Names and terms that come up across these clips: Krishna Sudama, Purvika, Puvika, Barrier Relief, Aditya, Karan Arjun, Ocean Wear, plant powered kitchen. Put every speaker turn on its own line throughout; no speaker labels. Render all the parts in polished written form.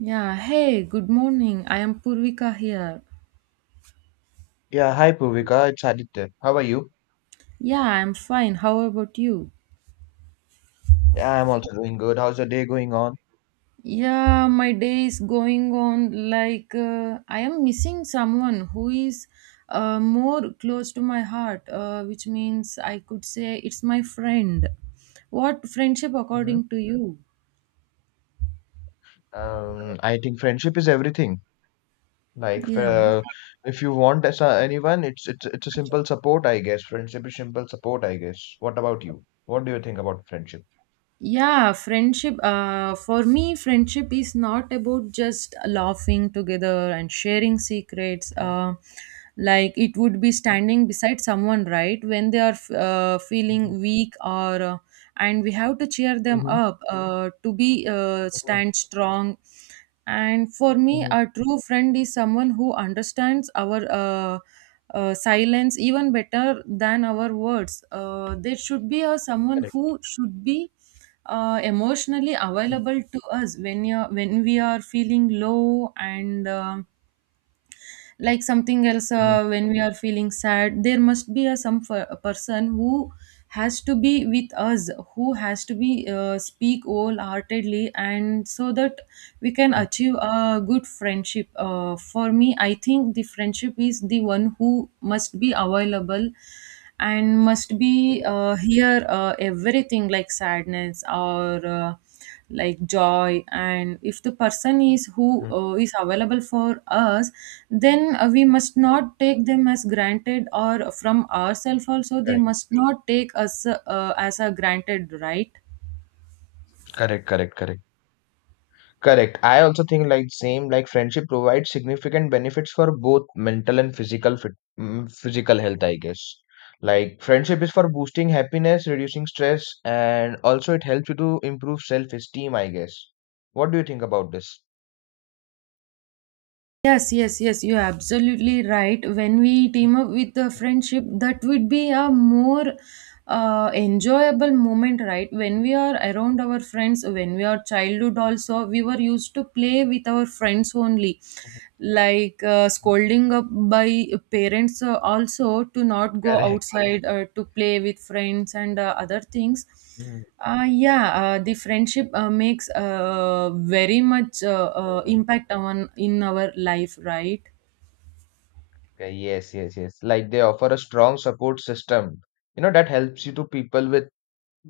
Yeah, hey, good morning. I am Purvika here.
Yeah, hi Puvika, it's Aditya. How are you?
Yeah, I'm fine. How about you?
Yeah, I'm also doing good. How's your day going on?
Yeah, my day is going on like I am missing someone who is more close to my heart, which means I could say it's my friend. What friendship
Hmm.
according to you?
I think friendship is everything. Like, f-
Yeah.
uh, if you want anyone, it's a simple support, I guess. Friendship is simple support, I guess. What about you? What do you think about friendship?
Yeah, friendship for me friendship is not about just laughing together and sharing secrets
Hmm.
like it would be standing beside someone right when they are feeling weak or and we have to cheer them
Hmm.
up to be stand strong. And for me a
Hmm.
true friend is someone who understands our silence even better than our words. There should be a someone
Correct.
who should be emotionally
Mhm.
available to us when we are feeling low and like something else.
Mhm.
When we are feeling sad there must be a a person who has to be with us, who has to be speak wholeheartedly and so that we can achieve a good friendship. For me I think the friendship is the one who must be available and must be here everything like sadness or like joy, and if the person is who is available for us then we must not take them as granted, or from ourselves also they
Correct.
must not take us as a granted, right?
Correct. Correct. Correct. Correct. I also think like same like friendship provides significant benefits for both mental and physical health, I guess. Like friendship is for boosting happiness, reducing stress, and also it helps you to improve self-esteem, I guess. What do you think about this?
Yes, yes, yes, you're absolutely right. When we team up with the friendship that would be a more enjoyable moment, right? When we are around our friends, when we are childhood also we were used to play with our friends only,
Mhm.
like scolding up by parents also to not go
Correct.
outside to play with friends and other things.
Mhm,
Yeah, the friendship makes very much
mhm.
impact on in our life, right?
Okay. Yes, yes, yes. Like they offer a strong support system. That helps you to people with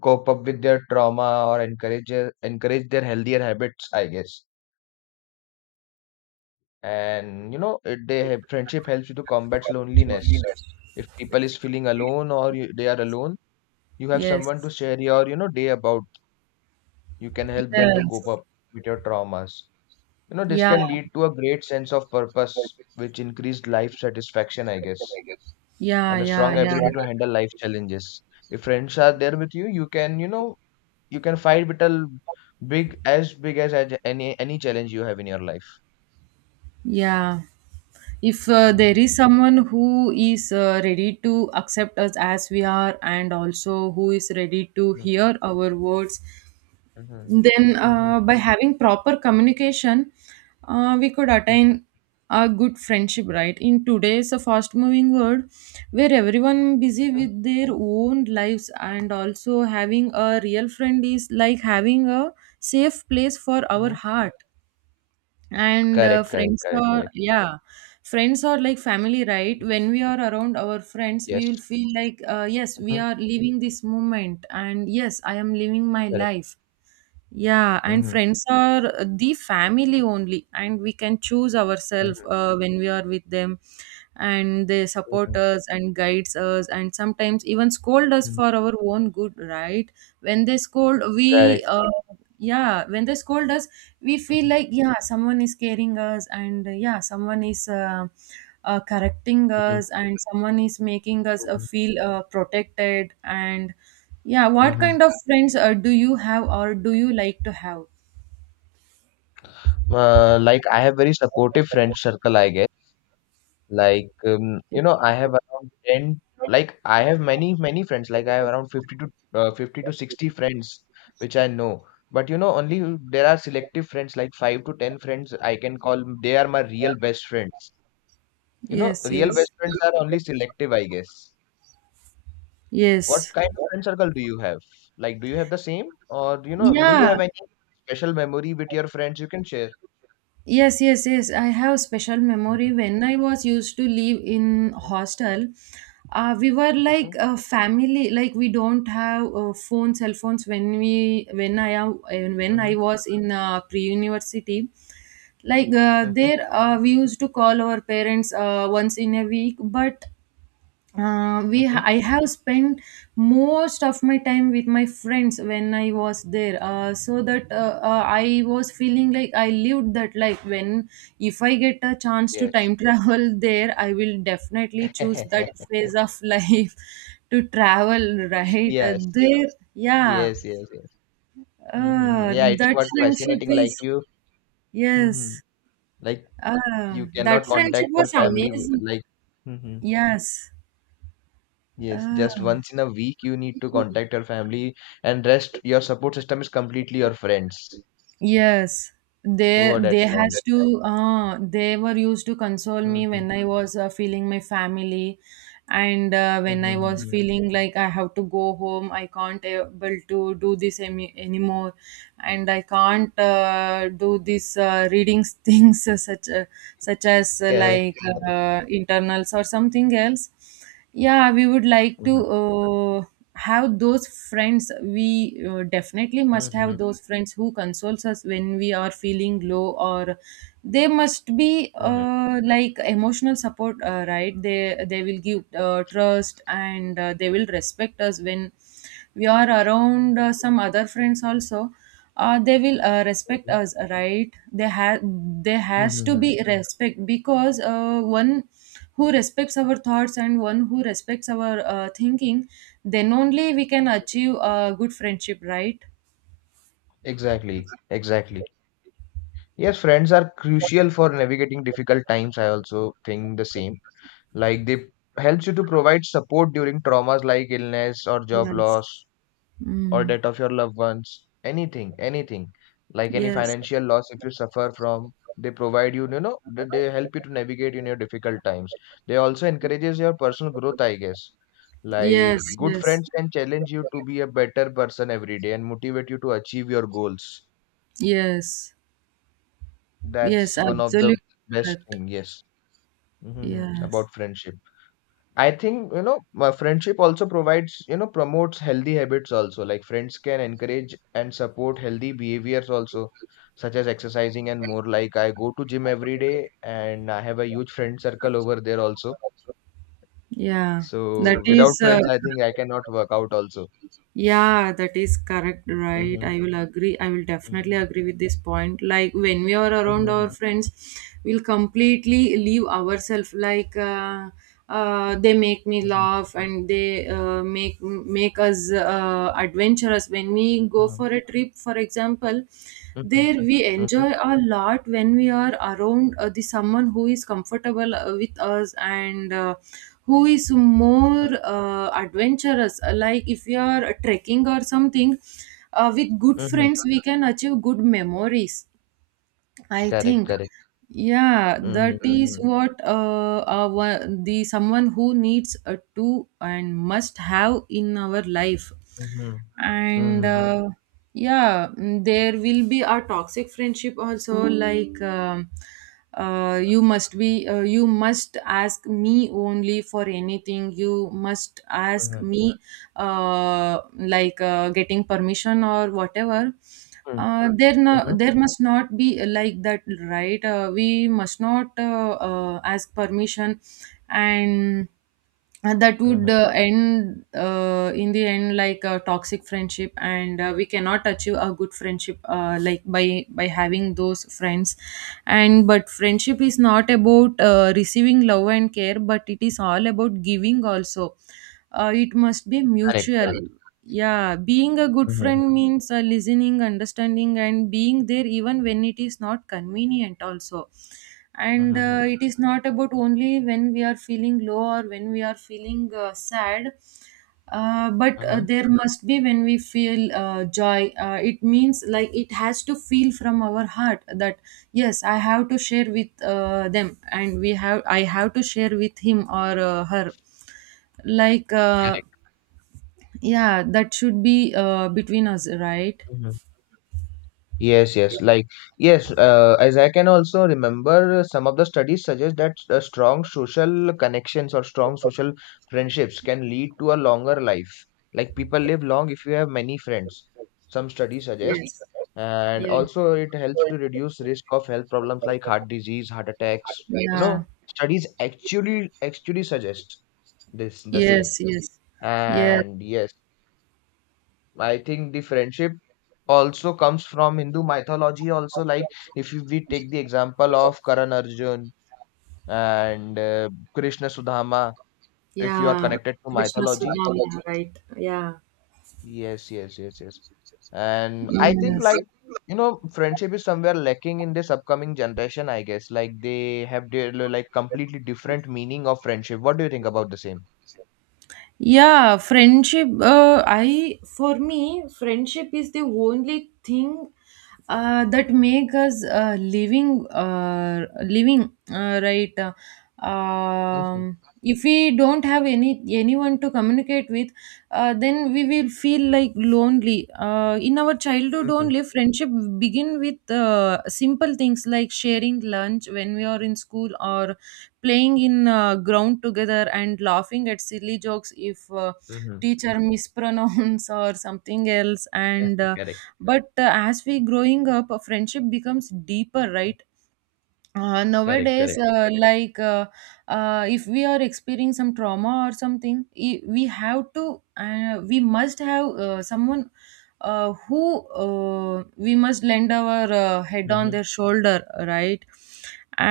cope up with their trauma or encourage their healthier habits, I guess. And you know it, they have friendship helps you to combat loneliness if people is feeling alone or you, they are alone. You have someone to
Yes,
share your, day about. You can help them to
yes.
cope up with your traumas. You know this
Yeah,
can lead to a great sense of purpose which increased life satisfaction, I guess.
yeah,
And a
yeah.
strong
Yeah,
ability to handle life challenges. If friends are there with you, you can, you can fight with a big, as big as any challenge you have in your life.
yeah. If there
Mm-hmm.
is someone who is ready to accept us as we are and also who is ready to hear our words.
Mm-hmm.
Then,
Mm-hmm.
by having proper communication, we could
Mm-hmm.
attain a good friendship, right? In today's fast-moving world, where everyone busy with their own lives, and also having a real friend is like having a safe place for our
Mhm.
heart. And
Correct, correct,
friends
correct,
are,
correct.
yeah, friends are like family, right?
Mhm.
When we are around our friends,
Yes.
we will feel like, yes, we
Mhm.
are living this moment, and yes, I am living my
Correct.
life. Yeah, and
Mhm.
friends are the family only, and we can choose ourselves
Mhm.
when we are with them, and they support
Mhm.
us and guides us, and sometimes even scold us
Mhm.
for our own good, right? When they scold, we
Correct.
yeah, when they scold us, we feel
Mhm.
like yeah, someone is caring us, and yeah, someone is correcting
Mhm.
us, and someone is making us
Mhm.
feel protected and. Yeah, what
Mhm.
kind of friends do you have or do you like to have?
Like I have very supportive friend circle, I guess. Like you know, I have around 10, like I have many, many friends. Like I have around 50 to 60 friends which I know. But you know, only there are selective friends, like 5 to 10 friends I can call. They are my real best friends. You know,
Yes, you know,
real
yes,
best friends are only selective, I guess. What
yes.
kind of friend circle do you have? Like, do you have the same, or you know, do you
Yeah,
have any special memory with your friends you can share?
yes, yes, yes. I have special
Mhm,
memory when I was used to live in
mhm,
hostel. We were like a family. Like we don't have phone, cell phones when I am
mhm,
when I
mhm,
was in pre-university. Like
mhm.
there, we used to call our parents once in a week, but
Mhm.
I have spent most of my time with my friends when I was there, so that I was feeling like I lived that life. When if I get a chance to
Yes.
time travel there, I will definitely choose that phase of life to travel. Right,
Yes.
there, yeah,
Yes. Yes. Yes. Hmm.
uh,
Yeah, it's
that
quite
friendship
fascinating. Like
is
you, hmm,
yes,
like you
that
cannot
friendship
contact your
was
family.
amazing.
Like, hmm,
Yes.
yes,
Uh,
just once in a week you need to contact your family, and rest your support system is completely your friends
yes, they
over that
they has
time.
to they were used to console me
Hmm.
when I was feeling my family, and when I was feeling like I have to go home, I can't able to do this anymore, and I can't do this reading things such as
Correct,
like
correct.
internals or something else. Yeah, we would like to
Mhm,
have those friends. We definitely must have
mhm,
those friends who consoles us when we are feeling low, or they must be
mhm,
like emotional support, right? They will give trust and they will respect us when we are around some other friends also. They will respect
mhm,
us, right? they have There has to be
mhm.
respect because one who respects our thoughts and one who respects our thinking, then only we can achieve a good friendship, right?
Exactly, exactly. Yes, friends are crucial for navigating difficult times. I also think the same. Like they helps you to provide support during traumas like illness or job
Yes.
loss or
Mm.
death of your loved ones. Anything, anything, like any
Yes.
financial loss if you suffer from. They provide you, you know they help you to navigate in your difficult times. They also encourages your personal growth, I guess.
Yes.
Like good
Yes.
friends can challenge you to be a better person every day and motivate you to achieve your goals.
Yes. Yes.
That's one of the
Absolutely
best
correct.
thing. Yes. Hmm.
Yes.
About friendship, I think, you know, my friendship also provides, you know, promotes healthy habits also. Like friends can encourage and support healthy behaviors also, such as exercising and more. Like I go to gym every day and I have a huge friend circle over there also.
Yeah. That
So without
is.
friends, I think I cannot work out also.
Yeah, that is correct, right?
Mm-hmm.
I will agree. I will definitely
Mm-hmm.
agree with this point. Like when we are around our
Mm-hmm.
friends, we'll completely leave ourselves. Like they make me
Mm-hmm.
laugh and they make us adventurous. When we go for a trip, for example,
Mm-hmm.
there we
Mm-hmm.
enjoy a lot when we are around the someone who is comfortable with us and. Who is more adventurous, like if you are trekking or something with good
Mm-hmm.
friends we can achieve good memories, I
Correct,
think,
correct.
yeah.
Mm-hmm.
That is
Mm-hmm.
what our the someone who needs a to and must have in our life,
Mm-hmm.
and
Mm-hmm.
yeah, mm, there will be a toxic friendship also. Like, you must be, you must ask me only for anything. You must ask
Mm-hmm.
me like getting permission or whatever.
Mm-hmm.
There no,
Mm-hmm.
there must not be like that, right? We must not ask permission, and and that would
Mm-hmm.
end in the end like a toxic friendship, and we cannot achieve a good friendship like by having those friends. And but friendship is not about receiving love and care, but it is all about giving also. It must be
Correct,
mutual.
correct.
Yeah, being a good
Mm-hmm.
friend means listening, understanding, and being there even when it is not convenient also, and
Mm-hmm.
it is not about only when we are feeling low or when we are feeling sad, but
Mm-hmm.
there must be when we feel joy. It means like it has to feel from our heart that yes, I have to share with them, and we have I have to share with him or her, like
Correct.
yeah, that should be between us, right?
Mm-hmm. Yes, yes. Yes, as I can also remember, some of the studies suggest that strong social connections or strong social friendships can lead to a longer life. Like, people live long if you have many friends, some studies suggest.
Yes.
And
Yeah.
also, it helps to reduce risk of health problems like heart disease, heart attacks. You
Yeah.
know, studies actually suggest this the same.
Yes, yes, yes.
And yes. I think the friendship also comes from Hindu mythology. Also, like if you- we take the example of Karan Arjun and Krishna Sudama, if you are
Yeah. Yes.
connected to
Krishna
mythology,
Sudama, right? Yeah.
yes, yes, yes, yes. And
Yeah.
I think
Yes.
like you know, friendship is somewhere lacking in this upcoming generation, I guess. Like they have their, like completely different meaning of friendship. What do you think about the same?
Yeah, friendship. I for me, friendship is the only thing that make us living. Living, right?
Mm-hmm.
If we don't have anyone to communicate with, then we will feel like lonely. In our childhood,
Mm-hmm.
only friendship begin with simple things like sharing lunch when we are in school, or playing in ground together and laughing at silly jokes if
Mm-hmm.
teacher mispronounce or something else,
Yes,
and uh,
correct,
but uh, as we growing up a friendship becomes deeper, right?
correct,
Nowadays,
correct.
if we are experiencing some trauma or something, we have to we must have someone who we must lend our head on
Mm-hmm.
their shoulder, right?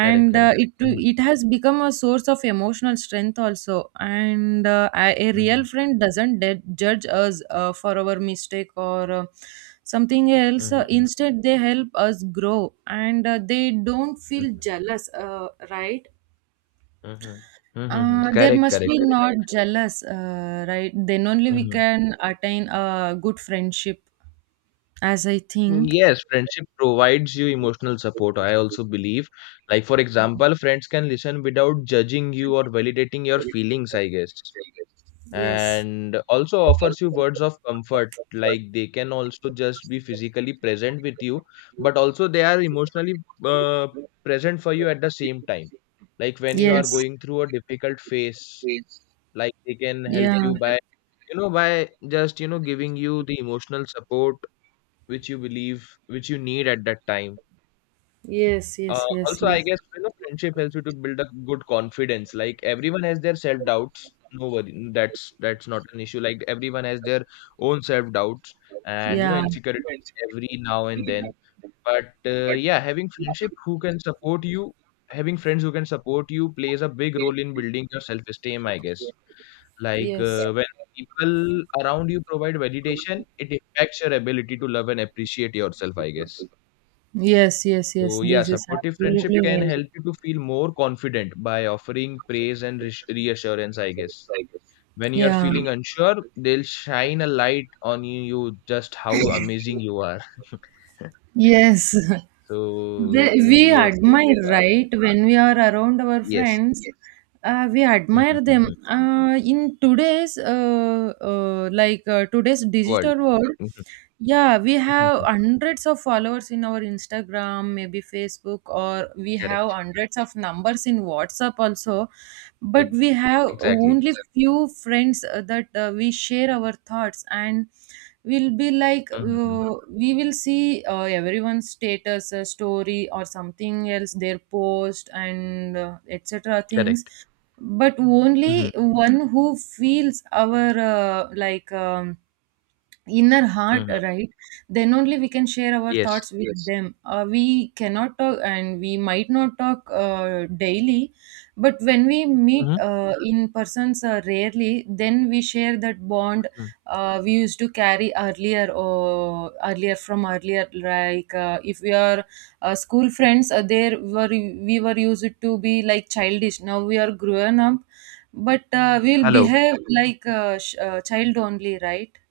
Correct, correct.
it
Mm-hmm.
it has become a source of emotional strength also, and a real
Mm-hmm.
friend doesn't judge us for our mistake or something else.
Mm-hmm.
Instead they help us grow, and they don't feel jealous, right?
Mhm. Mhm.
There
Correct,
must
correct,
be
correct.
not jealous, right? Then only we
Mhm.
can attain a good friendship, as I think.
Yes, friendship provides you emotional support. I also believe. Like, for example, friends can listen without judging you or validating your feelings, I guess.
Yes.
And also offers you words of comfort. Like, they can also just be physically present with you, but also they are emotionally uh, present for you at the same time. Like, when you are
Yes.
going through a difficult phase, like they can help
Yeah.
you by, you know, by just, you know, giving you the emotional support which you believe which you need at that time.
Yes, yes, yes,
Also, I
yes.
guess, you know, friendship helps you to build a good confidence. Like everyone has their self doubts, no worry, that's not an issue. Like everyone has their own self doubts and, you know,
Yeah.
insecurities every now and then. But yeah, having friendship who can support you, having friends who can support you plays a big role in building your self esteem, I guess. Like,
Yes.
when people around you provide validation, it impacts your ability to love and appreciate yourself, I guess.
Yes, yes, yes.
So, yeah,
This is
supportive friendship
absolutely
can
right.
help you to feel more confident by offering praise and reassurance, I guess. When you are
Yeah.
feeling unsure, they'll shine a light on you just how amazing you are.
Yes.
So,
They, we
yes, yes, yes.
admire, right? When we are around our
Yes.
friends, we
Mm-hmm.
admire them.
Mm-hmm.
In today's
World.
digital world,
Mhm,
yeah, we
mhm,
have
mhm.
hundreds of followers in our Instagram, maybe Facebook, or we have
Correct.
hundreds of numbers in WhatsApp also. But
Ex-
we have
Exactly.
only few friends that we share our thoughts and will be like
Mm-hmm. Mm-hmm.
we will see everyone's status story or something else, their post and etc things,
Correct.
but
Mm-hmm.
only one who feels our like inner heart,
Mm-hmm.
right? Then only we can share our
Yes.
thoughts with, yes, them. We cannot talk and we might not talk daily, but when we meet,
Mhm,
mhm, in persons rarely, then we share that bond
mhm.
we used to carry earlier, or earlier, like if we are school friends, there were we were used to be like childish, now we are grown up but we'll
Hello.
behave like child only, right?